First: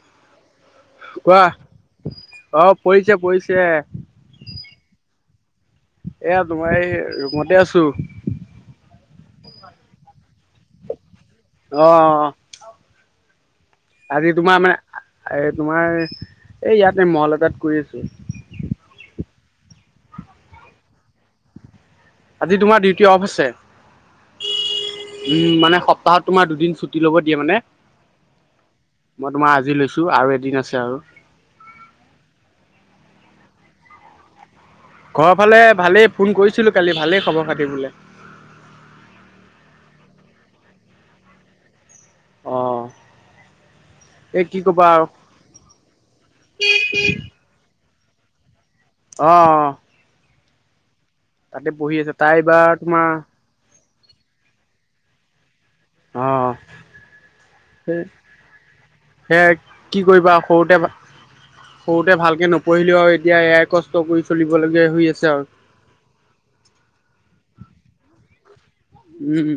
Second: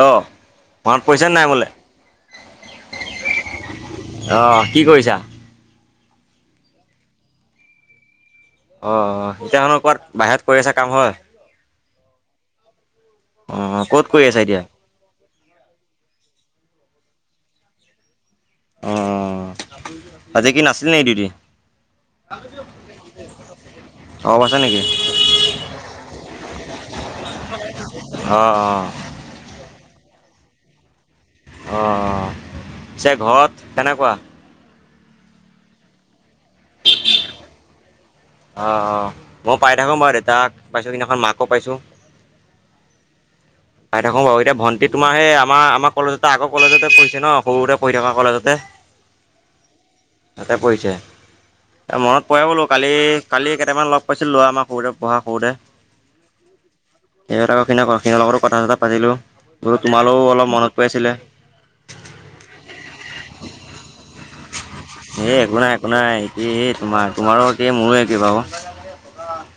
অ মনত পৰিছেনে কোৱা নাই বোলে অ পৰিছে পৰিছে অঁ কি কৰিছা এয়া তোমাৰ এই ৰুমতে আছো অ এতিয়া কোৱাত বাহিৰত কৰি আছা কাম হয় অ', অ', অ'। অ', ক'ত কৰি আছা এতিয়া? আৰে তোমাৰ এই ইয়াতে মল এটাত কৰি আছোঁ। অ', অ', আজি কি নাছিল নে দেউটি? আজি তোমাৰ ডিউটি অফ আছে অব [unintelligible] আছে নেকি উম', মানে সপ্তাহত তোমাৰ দুদিন ছুটি ল'ব দিয়ে মানে, অ', মই তোমাৰ আজি লৈছো। আৰু এদিন আছে আৰু অ অ পিচে ঘৰত কেনেকুৱা ঘৰৰ ফালে ভালেই ফোন কৰিছিলো কালি ভালেই খবৰ খাতি বোলে অ', অ', মই পাই থাকো বাৰু দেউ তাক পাইছো সেইদিনাখন মাকো পাইছো অ পাই থাকোঁ বাৰু এই এতিয়া কি কবা ভণ্টি আৰু তোমাৰ সেই আমাৰ আমাৰ কলেজতে আগৰ কলেজতে পঢ়িছে ন সৰুতে পঢ়ি থকা কলেজতে অ', অ', অ'। তাতে পৰিছে, মনত তাই পৰে বোলো এইবাৰ তোমাৰ কালি-কালি কেইটামানক লগ পাইছিলো ল'ৰা আমাৰ সৰুতে মই সৰুতে, অ সিহঁত আকৌ কেনেকুৱা সেই সিহঁতৰ লগতো থা পাতিলো সেয়া বোলো কি তোমালও কৰিবা অলপ মনত পৰি সৰুতে আছিলে। সৰুতে ভালকে নপঢ়িলো আৰু এতিয়া এয়াই কষ্ট কৰি চলিবলগীয়া হৈ আছে এই আৰু। একো নাই একো নাই, তোমাৰ তোমাৰো একে মোৰো একে বাৰু। উম, উ,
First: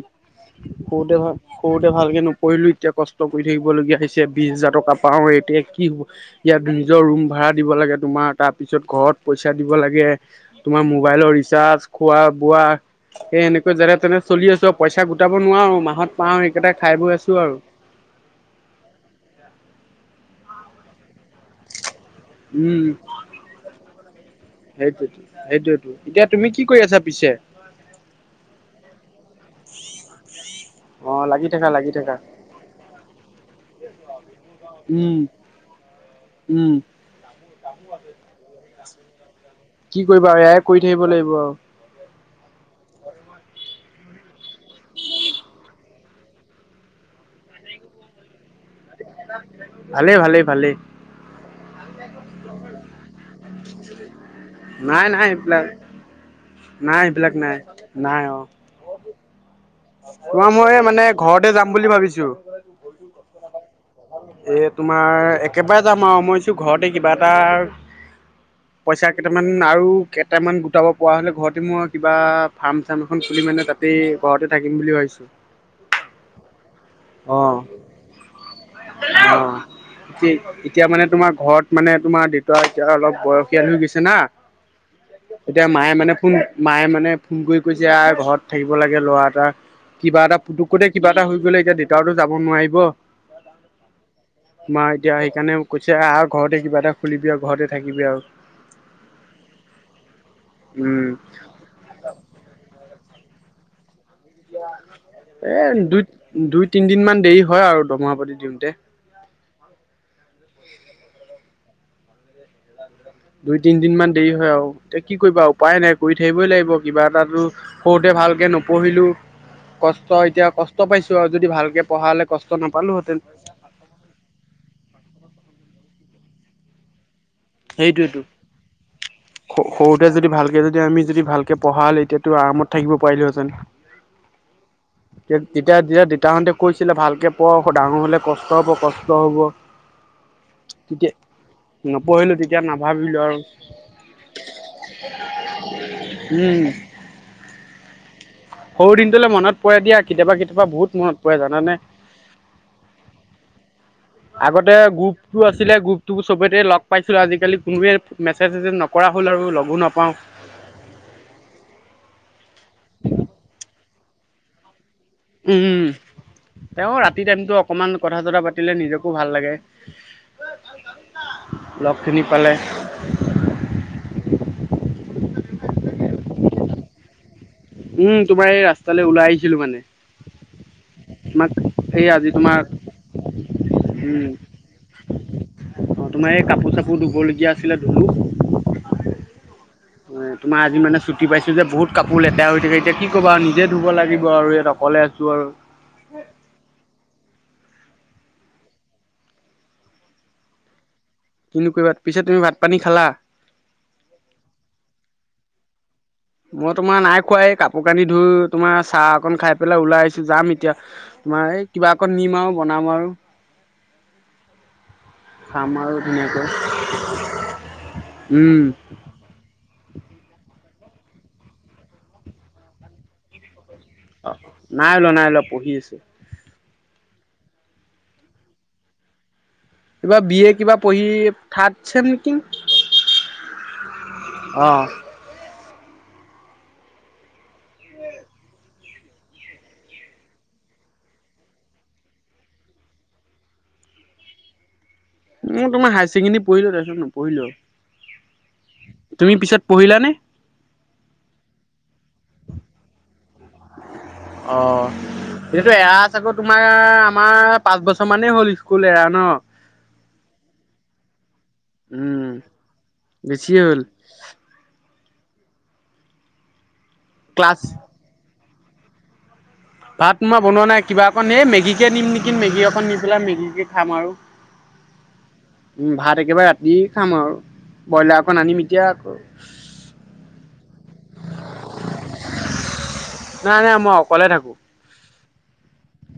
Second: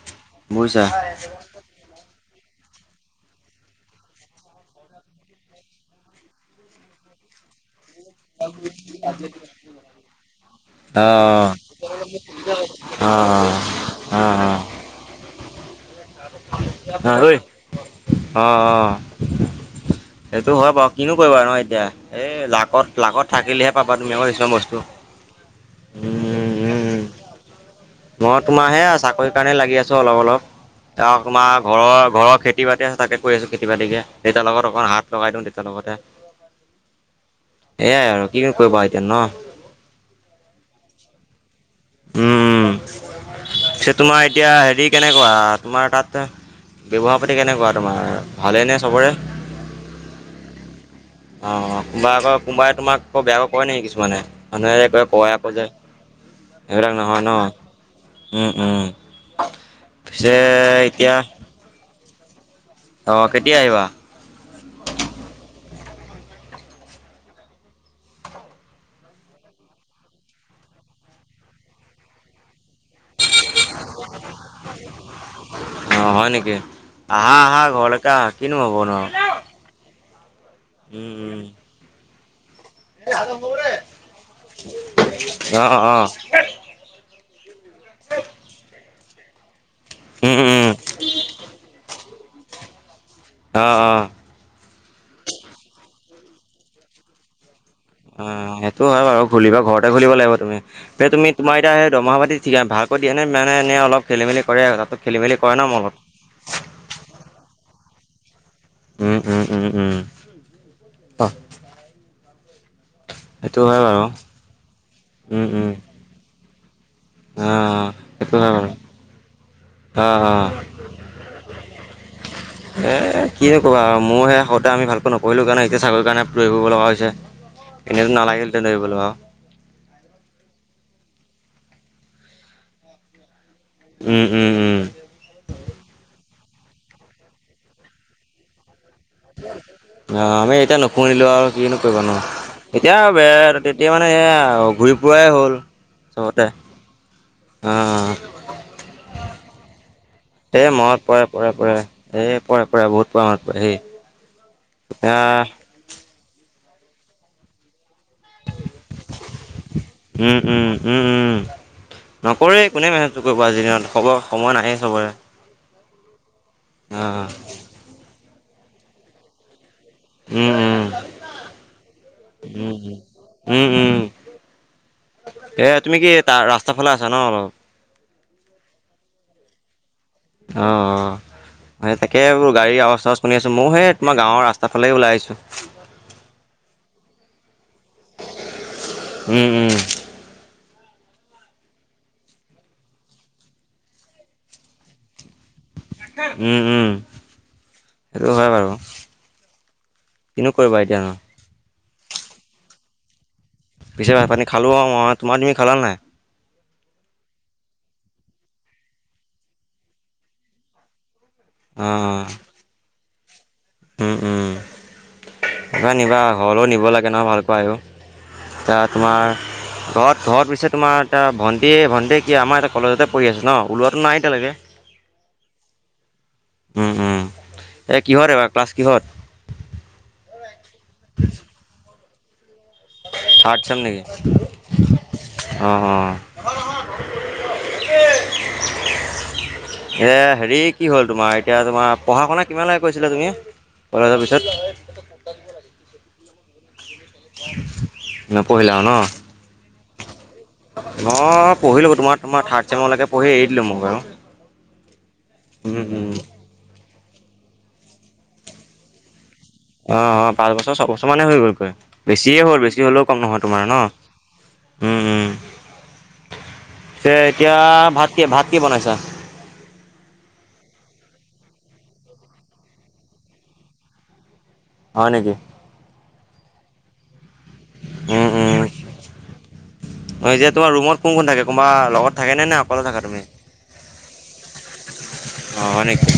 বুজিছা সৰুতে ভাল সৰুতে তে ভালকে নপঢিলো এতিয়া কষ্ট কৰি থাকিব লগীয়া হৈছে, বিশ হাজাৰ টকা পাও এতিয়া কি হ'ব ইয়াত নিজৰ ৰুম ভা়ড়া দিব লাগে তোমাৰ তাৰ পিছত ঘৰত পইচা দিব লাগে, তোমাৰ মোবাইলৰ অ', ৰিচাৰ্জ, খোৱা বোৱা অ', সেই অ', এনেকেই যেনে তেনে চলি আছো আৰু পইচা গোটাব নোৱাৰো মাহত পাওঁ সেইকেইটা খাই হ বৈ [unintelligible] আছো ই আৰু। অ', অ', সেইটো হয় বাৰু কিনো কৰিবা নহয় এতিয়া, এই উম, লাকত-লাকত থাকিলেহে পাবা তুমি আকৌ কিছুমান বস্তু। সেইটোৱেতো সেইটোৱেতো এতিয়া উম, তুমি কি কৰি আছা উম, পিছে? মই তোমাৰ হেয়া আৰু চাকৰিৰ কাৰণে লাগি আছো অলপ অলপ। অ, ত লাগি তোমাৰ থাকা লাগি ঘৰৰ থাকা ঘৰৰ খেতি বাতি আছে তাকে কৰি আছো খেতি বাতিকে দেতা লগত অকণ হাত উম, লগাই দিওঁ দেতা লগত। লগতে উম। এয়াই আৰু কৰিবা এতিয়া ন কি কৰিবা আৰু, এয়াই কৰি থাকিব লাগিব আৰু। উম, উম। ব ম [unintelligible] এ তোমাৰ এতিয়া হেৰি কেনেকুৱা তোমাৰ তাত ব্যৱহাৰ পাতি কেনেকুৱা তোমাৰ, ভালে নে? চবৰে? ভালেই ভালেই ভালেই। কোনোবাই আক' কোনোবাই তোমাক আকৌ বেয়াকে কয় নেকি কিছুমানে, মানুহে আক' কই নাই নাই নহয় আকৌ এইবিলাক যে। নাই নহয় ন? সেইবিলাক নাই, নাই অ'। উম, উম, পিছে তোমাৰ মই মানে এতিয়া ঘৰতে যাম বুলি ভাবিছো। এ অ', কেতিয়া আহিবা? তোমাৰ একেবাৰে যাম আৰু, মইছো ঘৰতে কিবা এটা পইচা কেইটামান আৰু কেইটামান গোটাব পৰা হ'লে ঘৰতে মই কিবা ফাৰ্ম চাৰ্ম এখন মানে তাতেই ঘৰতে থাকিম বুলি ভাবিছো। অ', হয় নেকি, আহা আহা ঘৰলৈকে আহা কিনো হ'ব নো অ এতিয়া মানে তোমাৰ, ঘৰত মানে তোমাৰ দে ত দেতা অলপ অ', বয়সীয়াল হৈ গৈছে না, এতিয়া মায়ে অ', মানে ফোন মায়ে মানে ফোন কৰি কৈছে আহ ঘৰত থাকিব লাগে ল'ৰা এটা, কিবা উম, এটা উম, পুতুকতে কিবা এটা হৈ গ'লে এতিয়া দেউতাউটো যাব নোৱাৰি, অ', অ'। মা এতিয়া সেইকাৰণে কৈছে আৰু ঘৰতে কিবা এটা খুলিবি আৰু ঘৰতে থাকিবি আৰু অ', সেইটো হয় বাৰু খুলিবা ঘৰতে খুলিব লাগিব তুমি, উম এই তুমি তোমাৰ এতিয়া এই দমহা পাতি ঠিক ভা কৰি দিয়ে নে মানে এনে অলপ খেলি মেলি কৰে তাতো খেলি মেলি কৰে ন এ মলত দুই-দুই তিনদিনমান দেৰি হয় আৰু দমহা পাতি দিওঁ উম, উম, উম, উম [unintelligible] দুই সেইটো হয় বাৰু তিনদিনমান দেৰি হয় আৰু, এতিয়া কি কৰিবা উম উম উপায় নাই কৰি থাকিবই লাগিব কিবা এটাতো, অ সৰুতে সেইটো ভালকে হয় বাৰু নপঢ়িলোঁ। অ কষ্ট অ এতিয়া কষ্ট পাইছো আৰু যদি ভালকে পঢ়া হ'লে কষ্ট নাপালো এ হেঁতেন। কিনো ক'বা আৰু মই সে-সৰুতে আমি ভালকৈ নপঢ়িলো কাৰণে এতিয়া চাকৰিৰ কাৰণে দৌৰি ফুৰিব লগা হৈছে এনেতো সেইটোৱেটো নালাগিলহেঁতেন দৌৰিবলৈ আৰু সৰুতে যদি ভালকে যদি আমি যদি ভালকে পঢ়া হ'লে এতিয়াতো আৰামত থাকিব পাৰিলোহেঁতেন উম উম উম তেতিয়া যেতিয়া তাহঁতে কৈছিলে ভালকৈ পঢ় ডাঙৰ হ'লে কষ্ট হ'ব কষ্ট হব। অ', আমি এতিয়া তেতিয়া নুশুনিলো আৰু কি নো কৰিবা নপঢ়িলো তেতিয়া এতিয়া নাভাবিলো আৰু তেতিয়া মানে এয়া ঘূৰি ফুৰাাই হ'ল। চবতে উম, অ অ সৰু দিনটোলৈ মনত পৰে দিয়া কেতিয়াবা কেতিয়াবা এ বহুত মনত পৰে পৰে জানানে। পৰে, এ পৰে পৰে বহুত পৰে মত পৰে হেই আগতে গ্ৰুপটো আছিলে গ্ৰুপটো চবতে লগ পাইছিলো আজিকালি কোনোৱে মেছেজ চেচেজ নকৰা হ'ল আৰু লগো নাপাওঁ [inaudible] উম উম উম উম নকৰে কোনে মেনেজটো কৰিব আজি দিনত খবৰ সময় নাহেই চবৰে। উম, তেওঁ অ ৰাতি টাইমতো অকমান কথা চথা পাতিলে নিজকো ভাল লাগে। উম, লগ খিনি পালে উম। [inaudible] উম, উম। এ তুমি কি তা-ৰাস্তাফালে আছা ন অলপ। উম, তোমাৰ এই ৰাস্তালে ওলাই আহিছিলো মানে। অ', অ'। তোমাক সেই এই তাকে আজি বোলো তোমাৰ গাড়ীৰ আৱাজ চাৱাজ শুনি আছো, ময়ো সেই তোমাৰ উম গাঁৱৰ ৰাস্তা ফালেই ওলাই আহিছো। অ', তোমাৰ এই কাপোৰ চাপোৰ ধুবলগীয়া আছিলে ধুলু [inaudible] উম উম তোমাৰ আজি মানে চুটি পাইছো যে বহুত কাপোৰ লেতেৰা হৈ থাকে এতিয়া কি ক'বা আৰু নিজে ধুব লাগিব আৰু ইয়াত অকলে ছো আৰু। [unintelligible] উম, উম। সেইটো হয় বাৰু, কিনো কৰিবা এতিয়ানো। কিনো কৰিবা, পিছে তুমি ভাত পানী খালা?। পিছে ভাত পানী খালো আৰু মই তোমাৰ তুমি খালা নাই?। মই তোমাৰ নাই খোৱা এই কাপোৰ কানি ধুই তোমাৰ চাহ অকন খাই পেলাই ওলাই আহিছো যাম এতিয়া তোমাৰ এই অ কিবা অকণ নিম আৰু বনাম আৰু। উম, উম। খাম এ আৰু নিবা ধুনীয়াকৈ ঘৰলেও নিব লাগে নহয় ভালপোৱা এইবোৰ। উম আ তোমাৰ ঘৰত-ঘৰত পিছে তোমাৰ এটা ভণ্টি-ভণ্টিয়ে কি আমাৰ এটা কলেজতে পঢ়ি আছে ন?। ওলোৱাটো নাই অ, এতিয়ালৈকে নাই ওলোৱা নাই ওলোৱা পঢ়ি আছে। উম, উম। এ কিহত এইবাৰ ক্লাছ কিহত?। কিবা বি এ কিবা পঢ়ি থাৰ্ড চেম নেকিং। [inaudible] থাৰ্ড অ চেম নেকি [inaudible] অ', অ' [inaudible] [inaudible] এ হেৰি কি হ'ল তোমাৰ এতিয়া তোমাৰ পঢ়া শুনা কিমানলেকে কৰিছিলা তুমি?। কলেজৰ পিছত। মই তোমাৰ হায়াৰ ছেকেণ্ডেৰী পঢ়িলো তাৰপিছত নপঢ়িলা আৰু ন নপঢ়িলো। তুমি পিছত পঢ়িলা নে?। মই পঢ়িলো তোমাৰ-তোমাৰ থাৰ্ড চেমলেকে পঢ়ি এৰি দিলো মই বাৰু। অ', এইটো উম এৰা উম চাগৌ তোমাৰ মাৰ পাঁচ বছৰ মানেই হ'ল স্কুল এৰা ন। অ', অ', পাঁচ বছৰ ছবছৰ মানে হৈ গ'ল। [unintelligible] উম বেছিয়ে হ'ল বেছি হ'লেও কম নহয় বেছিয়ে তোমাৰ ন?। হ'ল হুম, হুম। পিছে এতিয়া ক্লাছ ভাত কি ভাত কি বনাইছা?। ভাত মই বনোৱা নাই, কিবা অকণ এই মেগীকে নিম নেকি মেগী অকণ নি পেলাই মেগীকে খাম আৰু। হয় নেকি। উম ভাত একেবাৰে ৰাতি খাম আৰু, ব্ৰইলাৰ উম অকণ আনিম উম এতিয়া আকৌ এতিয়া তোমাৰ ৰুমত কোন কোন থাকে? কোনোবা লগত থাকে নে নে অকলে থাকা তুমি? নাই নাই মই অকলে থাকো। অ', হয় নিকি।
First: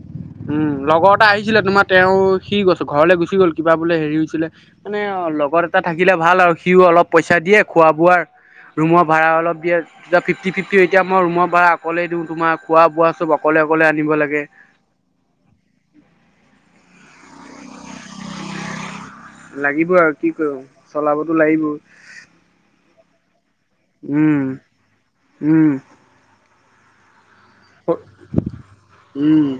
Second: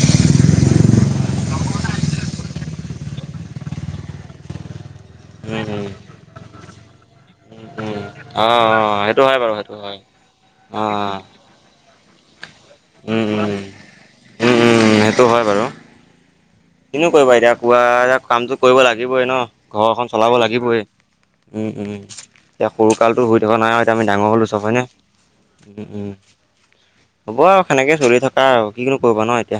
উম, লগৰ এটা আহিছিলে তোমাৰ তেওঁ সি গছ-ঘৰলৈ গুচি গ'ল কিবা বোলে হেৰি হৈছিলে। মানে অ, লগত উম এটা উম থাকিলে ভাল আৰু সিও অলপ পইচা দিয়ে খোৱা উম বোৱাৰ অ অ ৰুমৰ সেইটো ভাড়া হয় বাৰু অলপ সেইটো দিয়ে, হয় দুটা ফিফ্টি ফিফ্টি অ এতিয়া মই ৰুমৰ ভাড়া অকলেই দো, তোমাৰ খোৱা বোৱা উম চব উম অকলে-অকলে আনিব লাগে। উম উম সেইটো হয় বাৰু। কিনো কৰিবা এতিয়া কোৱা, এ কামটো কৰিব লাগিবই ন', লাগিব ঘৰখন আৰু কি চলাব কৰিম লাগিবই চলাবতো উম, লাগিবই উম, এতিয়া সৰুকালটো হৈ থকা নাই আৰু এতিয়া আমি ডাঙৰ উম হ'লোঁ চব হয়নে। উম, উম। হ'ব আৰু সেনেকে চলি থকা আৰু, কি কিনো কৰিবা ন', উম এতিয়া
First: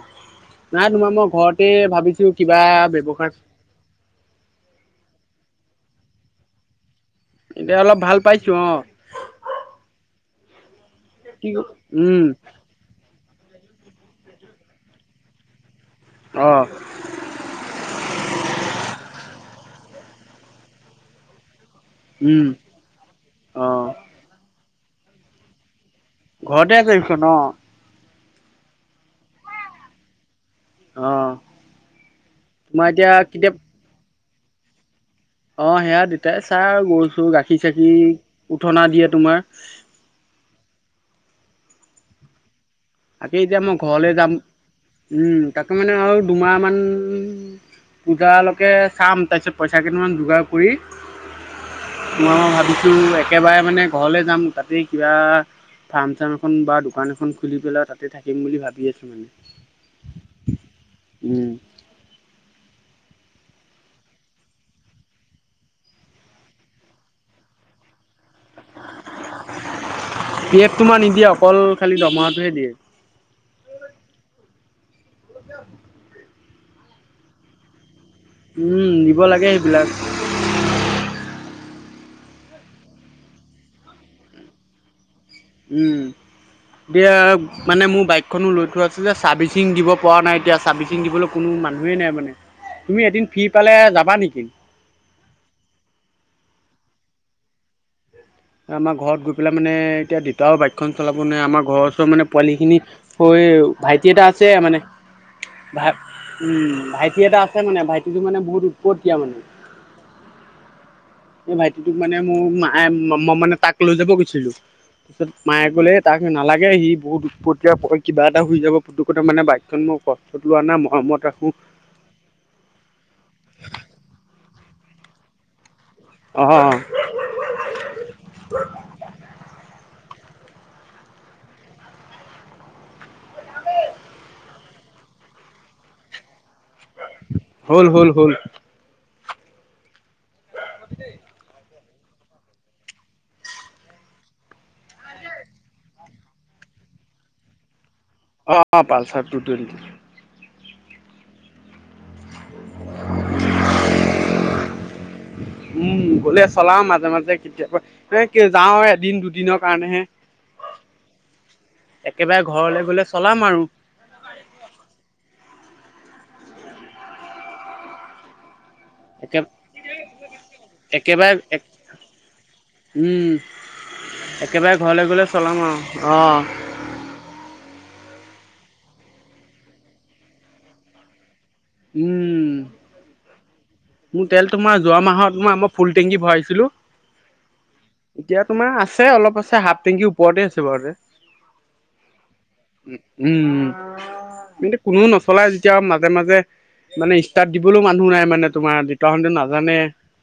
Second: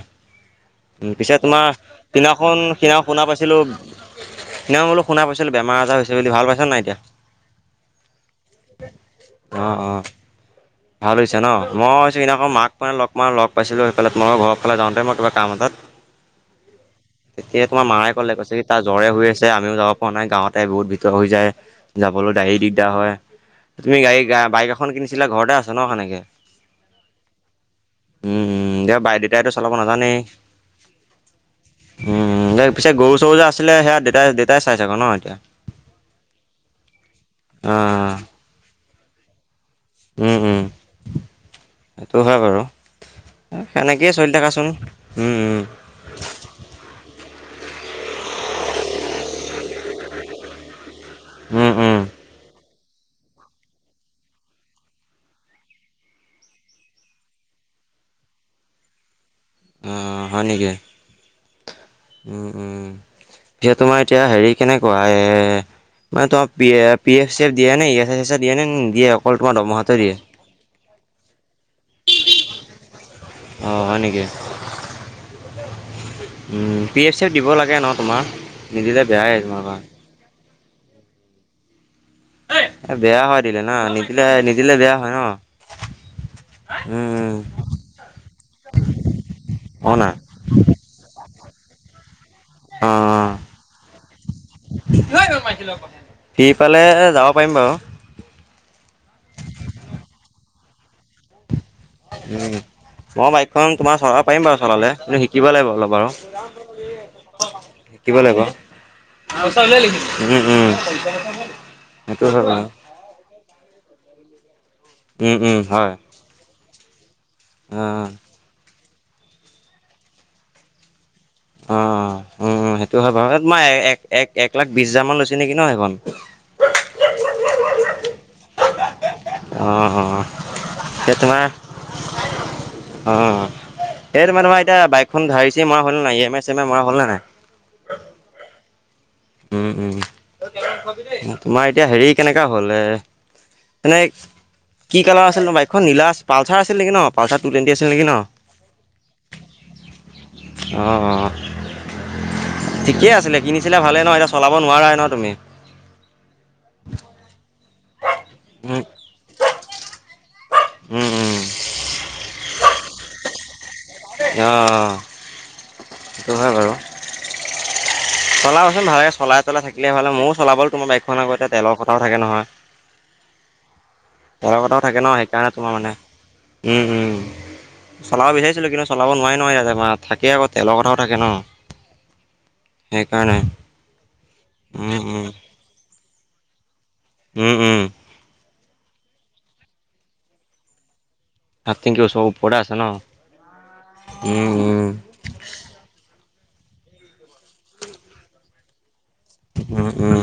নাই তোমাৰ উ, মই পিছে ঘৰতে তোমাৰ ভাবিছো কিবা সিদিনাখন-সিদিনাখন শুনা ব্যৱসায় পাইছিলো সদিনাখন বোলো শুনা পাইছিলো বেমাৰ আজাৰ হৈছিল বুলি ভাল পাইছা নাই এতিয়া? এতিয়া অলপ ভাল পাইছো অ'। অ', অ', ভাল হৈছে কি ন', মইছো উম সিদিনাখন মাক মানে লগ মাক লগ পাইছিলোঁ সেইফালে তোমালোকৰ ঘৰ ফালে যাওঁতে মই কিবা কাম এটাত অ'। তেতিয়া তোমাৰ মায়ে ক'লে কৈছে কি তাৰ জ্বৰে হৈ আছে আমিও যাব পৰা নাই গাঁৱতে বহুত ভিতৰ হৈ যায় যাবলৈ উম গাড়ী দিগদাৰ হয়, অ তুমি গাড়ী বাইক এখন কিনিছিলা ঘৰতে আছে ন সেনেকে ঘৰতে আছে সেইখন অ'। উম উম, দিয় বাইক দেউতাইতো চলাব নাজানেই অ'। উম, উম, তোমাৰ পিছে এতিয়া গৰু চৰু যে কেতিয়া আছিলে সেয়া দেউতাই- দেউতাই চাই চাগে ন'। এতিয়া অ', সেয়া দেতাই চাই আৰু গৰু চৰু গাখীৰ চাখি অ', উঠনা দিয়ে তোমাৰ। উম, উম, সেইটো হয় বাৰু। তাকে এতিয়া মই ঘৰলে সেনেকেই যাম, চলি থাকাচোন উম, তাকে মানে আৰু দুমাহ মান পূজালৈকে চাম তাৰপিছত পইচা কেইটামান যোগাৰ কৰি উম, উম, উম, মই ভাবিছো একেবাৰে মানে ঘৰলে যাম, তাতে কিবা ফাৰ্ম চাৰ্ম এখন বা দোকান এখন খুলি পেলাই তাতে থাকিম বুলি ভাবি আছো মানে। অ', হয় নেকি, উম উম, উম। এয়া তোমাৰ এতিয়া হেৰি কেনেকুৱা এ মানে তোম পি এফ চি এফ দিয়ে নে দিয়ে নে নিদিয়ে? অকল তোমাৰ দৰমহাতোৱে দিয়ে। পি এফ তোমাৰ নিদিয়ে অকল খালি দৰমহাটোহে দিয়ে অ', হয় নেকি। উ, পি এফ চি দিব লাগে ন', তোমাৰ উম নিদিলে দিব বেয়াই লাগে তোমাৰ সেইবিলাক এ বেয়া হয় দিলে ন', নিদিলে-নিদিলে বেয়া হয় ন'। উম। উম, এতিয়া উম, মানে মোৰ বাইকখনো লৈ থোৱা আছিল যে, চাৰ্ভিচিং দিব অ' না পৰা নাই এতিয়া চাৰ্ভিচিং দিবলৈ কোনো মানুহেই নাই মানে। তুমি এদিন অ', ফ্ৰী পালে যাবা নেকি? অ', সিফালে যাব পাৰিম বাৰু। আমাৰ ঘৰত গৈ পেলাই মানে এতিয়া দেতাও বাইকখ খন চলাব নোৱাৰি, আমাৰ ঘৰৰ ওচৰ মানে পোৱালি উম। খিনি মই হৈ বাইকখন তোমাৰ ভাইটি চলাব এটা পাৰিম আছে বাৰু মানে চলালে কিন্তু শিকিব লাগিব ভা অলপ [unintelligible] বাৰু উম ভাইটি এটা আছে মানে শিকিব ভাইটিটো মানে লাগিব বহুত উৎপতীয়া মানে। উম উম মোৰ ভাইটিটোক মানে সেইটো মোৰ হয় বাৰু মায়ে ম ম মানে তাক লৈ যাব গৈছিলো তাৰপছত উম, উম, মায়ে হয়। ক'লে তাক নালাগে সি বহুত অ প কিবা এটা হৈ যাব পুতু কথা মানে বাইকখন মই কষ্টত লোৱা নাই মৰমত ৰাখো অ উম সেইটো হয় বাৰু তোমাৰ এক এক লাখ বিশ হাজাৰ মান লৈছে নেকি ন সেইখন অ'। অ অ সেই তোমাৰ অ এইটো মানে মই এতিয়া বাইকখন ধাৰিচি মাৰা হ'ল নে নাই ই য়ে মাই চম [unintelligible] মৰা হ'ল নে নাই হ'ল হ'ল হ'ল উম, উম, তোমাৰ এতিয়া হেৰি কেনেকা হ'ল এ মানে কি কালাৰ আছিল বাইকখন নীলা পালচাৰ আছিল নেকি ন', পালচাৰ আছিল নেকি ন অ অ', পালচাৰ টু টুৱেণ্টি। অ', অ', ঠিকেই আছিলে, কিনিছিলা ভাল ন', এতিয়া চলাব নোৱাৰা ন', তুমি উম, তাকে উম যাওঁহে এদিন দুদিনৰ কাৰণেহে উম উম একেবাৰে ঘৰলৈ গলে চলাম আৰু অ সেইটো হয় বাৰু চলা ভালকে একে চাইলাই থাকিলে ভালে ময়ো চলাবলে তোমাৰ বাইকখন আকৌ একেবাৰে তেলৰ কথাও থাকে নহয় উম তেলৰ একেবাৰে কথাও থাকে ঘৰলে ন গ'লে সেইকাৰণে চলাম তোমাৰ আৰু মানে অ' উম উম চলাব বিচাৰিছিলো কিন্তু চলাব নোৱাৰি নহয় তাতে মানে থাকে আকৌ তেলৰ কথাও থাকে ন উম, সেইকাৰণে মোৰ তেল তোমাৰ উম যোৱা উম মাহত মই আমাৰ ফুল টেংকি ভৰাইছিলো উম উম এতিয়া তোমাৰ আছে অলপ আছে হাফ টেংকিৰ ওপৰতে আছে বাৰু এতিয়া হাফটিংকি ওচৰ ওপৰতে আছে ন উ উম উম কিন্তু উম কোনো নচলাই যেতিয়া মাজে মাজে মানে ষ্টাৰ্ট দিবলৈও মানুহ নাই মানে তোমাৰ দেউতাহঁতে নাজানে উম উম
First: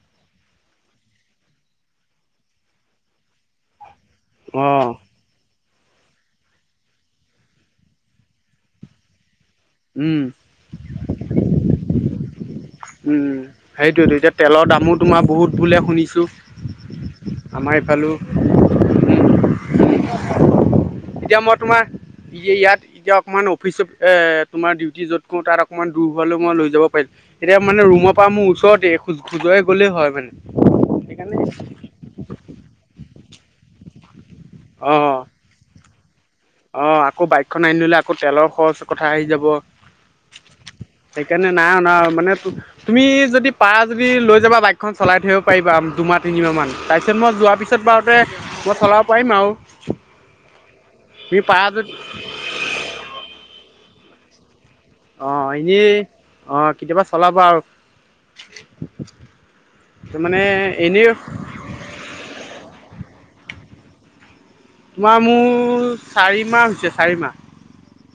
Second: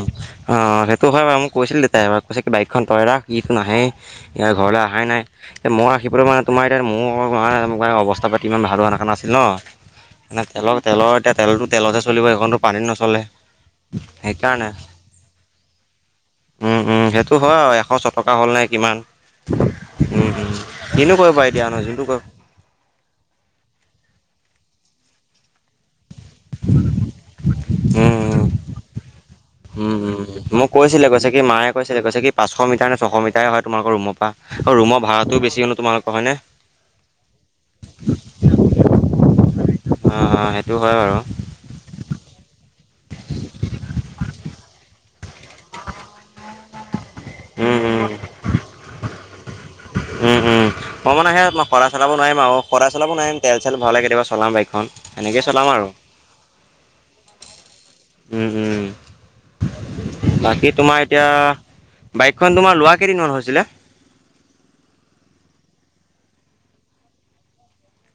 অ সেইটো হয় বাৰু মোক কৈছিল দেউতাই কৈছে কি বাইকখন তই ৰাখ ইটো নাহে ইয়াৰ ঘৰলৈ অ' অহাই নাই মই ৰাখিবলৈ মানে তোমাৰ ইতিয়া মোৰ অৱস্থা পাতি ইমান ভাল হোৱা থকা আাছিল ন উম। মানে তেলৰ তেলৰ এতিয়া তেলতো তেলতহে চলিব সেইখনতো পানী ন উম সেইটোৱেতো এতিয়া তেলৰ দামো তোমাৰ বহুত বুলে শুনিছো উম উম সেইটো হয় আমাৰ আৰু এশ এইফালে ছটকা হ'ল নে কিমান উম উম কিনো [unintelligible] এতিয়া কৰিবা মই ন তোমাৰ যোনটো ক ইয়াত এতিয়া অকণমান অফিচ এ তোমাৰ ডিউটি য'ত কওঁ তাত অকণমান দূৰ হোলো মই লৈ যাব পাৰিম এতিয়া মানে ৰুমৰ পৰা উম মোৰ ওচৰতে খোজ খোজুৱাই গ'লেই উম উম হয় উম মানে সেইকাৰণে পাঁশ মিটাৰ নে ছশ মিটাৰে হয় তোমাৰ ৰুৰ পৰা অ ৰুমৰ ভড়াটোও বেছি হলে তোমালোকৰ হয়নে অ আকৌ বাইকখন আনিলে আকৌ তেলৰ খৰচৰ কথা আহি যাব অ সেইটো হয় বাৰু সেইকাৰণে নাই অনা মানে তুমি যদি পাৰা যদি লৈ যাবা বাইকখন চলাই থাকিব পাৰিবা দুমাহ তিনিমাহ মান তাৰপিছত মই যোৱাৰ উম পিছত উম বাৰুতে মই চলাব পাৰিম আৰু উম উম মই মানে তুমি সেই মই পাৰা যদি সদায় চলাব নোৱাৰিম আৰু সদায় চলাব নোৱাৰিম তেল চেল ভৰালে কেতিয়াবা চলাম বাইক অ এনেকে চলাম আৰু এনেই অ কেতিয়াবা চলাবা আৰু উম তাৰ মানে বাকী তোমাৰ এনেই এতিয়া বাইকখন তোমাৰ লোৱা কেইদিনমান হৈছিলে তোমাৰ মোৰ চাৰি মাহ হৈছে চাৰি মাহ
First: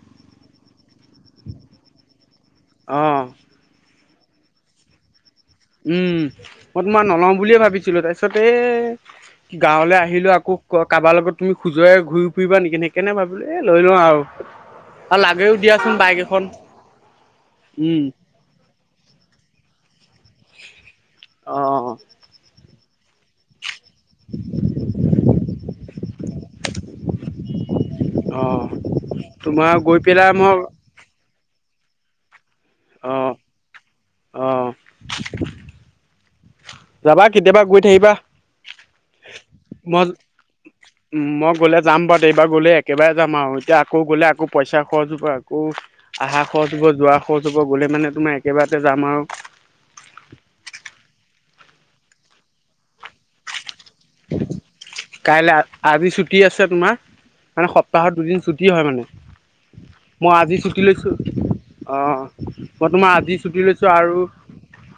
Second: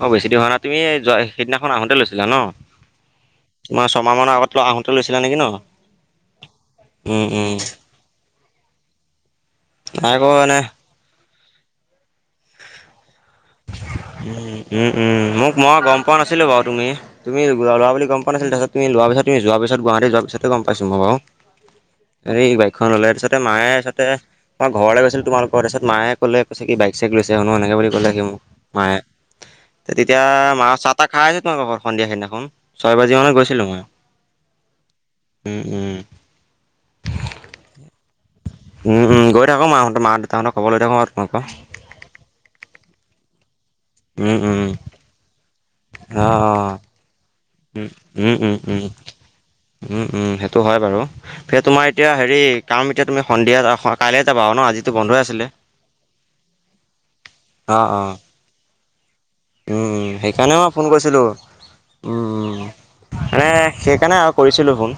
অ বেছি দিন হোৱা নাই তুমি সেইদিনাখন আহোতে লৈছিলা ন অ তোমাৰ ছমাহৰ আগত লোৱা আহোঁতে লৈছিলা নেকি ন উম মই তোমাৰ উম নলওঁ উম বুলিয়ে ভাবিছিলো তাৰপিছতে এ গাঁৱলৈ নাই আহিলো আকৌ এনে কাৰোবাৰ লগত তুমি খোজুৱাই ঘূৰি ফুৰিবা নেকি সেইকাৰনে ভাবিলো এ লৈ লওঁ আৰু উ উম আৰু উম মোক লাগেও মই দিয়াচোন গম পোৱা বাইক এখন নাছিলো বাৰু তুমি তুমি লোৱা উম বুলি গম পোৱা নাছিলো তাৰ পিছত তুমি ল পিছত তুমি যোৱাৰ পিছত, গুৱাহাটী যোৱাৰ পিছতে গম পাইছো মই বাৰু। অ এ এই বাইকখন ল'লে তাৰপিছত মায়ে মই ঘৰলৈ গৈছিলো তোমালোকৰ, তাৰপিছ মায়ে কলে, কৈছে কি বাইক-চাইক লৈছে শুনো এনে বুলি ক'লে মোক অ মায়ে তোমাৰ গৈ তেতিয়া পেলাই মই মা চাহ তাহ খাই [unintelligible] সন্ধিয়া সেইদিনাখন, ছয় বাজি অ মানত গৈছিলো মই। অ উম উম যাবা কেতিয়াবা গৈ থাকিবা। উম, উম, গৈ থাকোঁ মাহঁতৰ মা দেউতাহঁতৰ খবৰ লৈ থাকোঁ আৰু তোমালোকৰ মই-মই গলে যাম বাৰু এইবাৰ গলে একেইবাৰে যাম আৰু এতিয়া আকৌ গ'লে উম, আকৌ উম। পইচা খৰচ হব আকৌ অ', আহা খৰচ অ', হব যোৱা খৰচ হ'ব গ'লে উম মানে তোমাৰ উম উম একেবাৰতে উম যাম আৰু উম উম সেইটো হয় বাৰু পিছে তোমাৰ এতিয়া হেৰি কাম এতিয়া তুমি সন্ধিয়া কাইলৈ যাবা আৰু ন আজি কাইলৈ আজি ছুটি আছে তোমাৰ মানে অ', অ', সপ্তাহত দুদিন ছুটি হয় মানে উম আজি সেইকাৰণে মই ছুটি ফোন লৈছো কৰিছিলো অ উম মই তোমাৰ আজি মানে ছুটি লৈছো সেইকাৰণে আৰু কৰিছিলো ফোন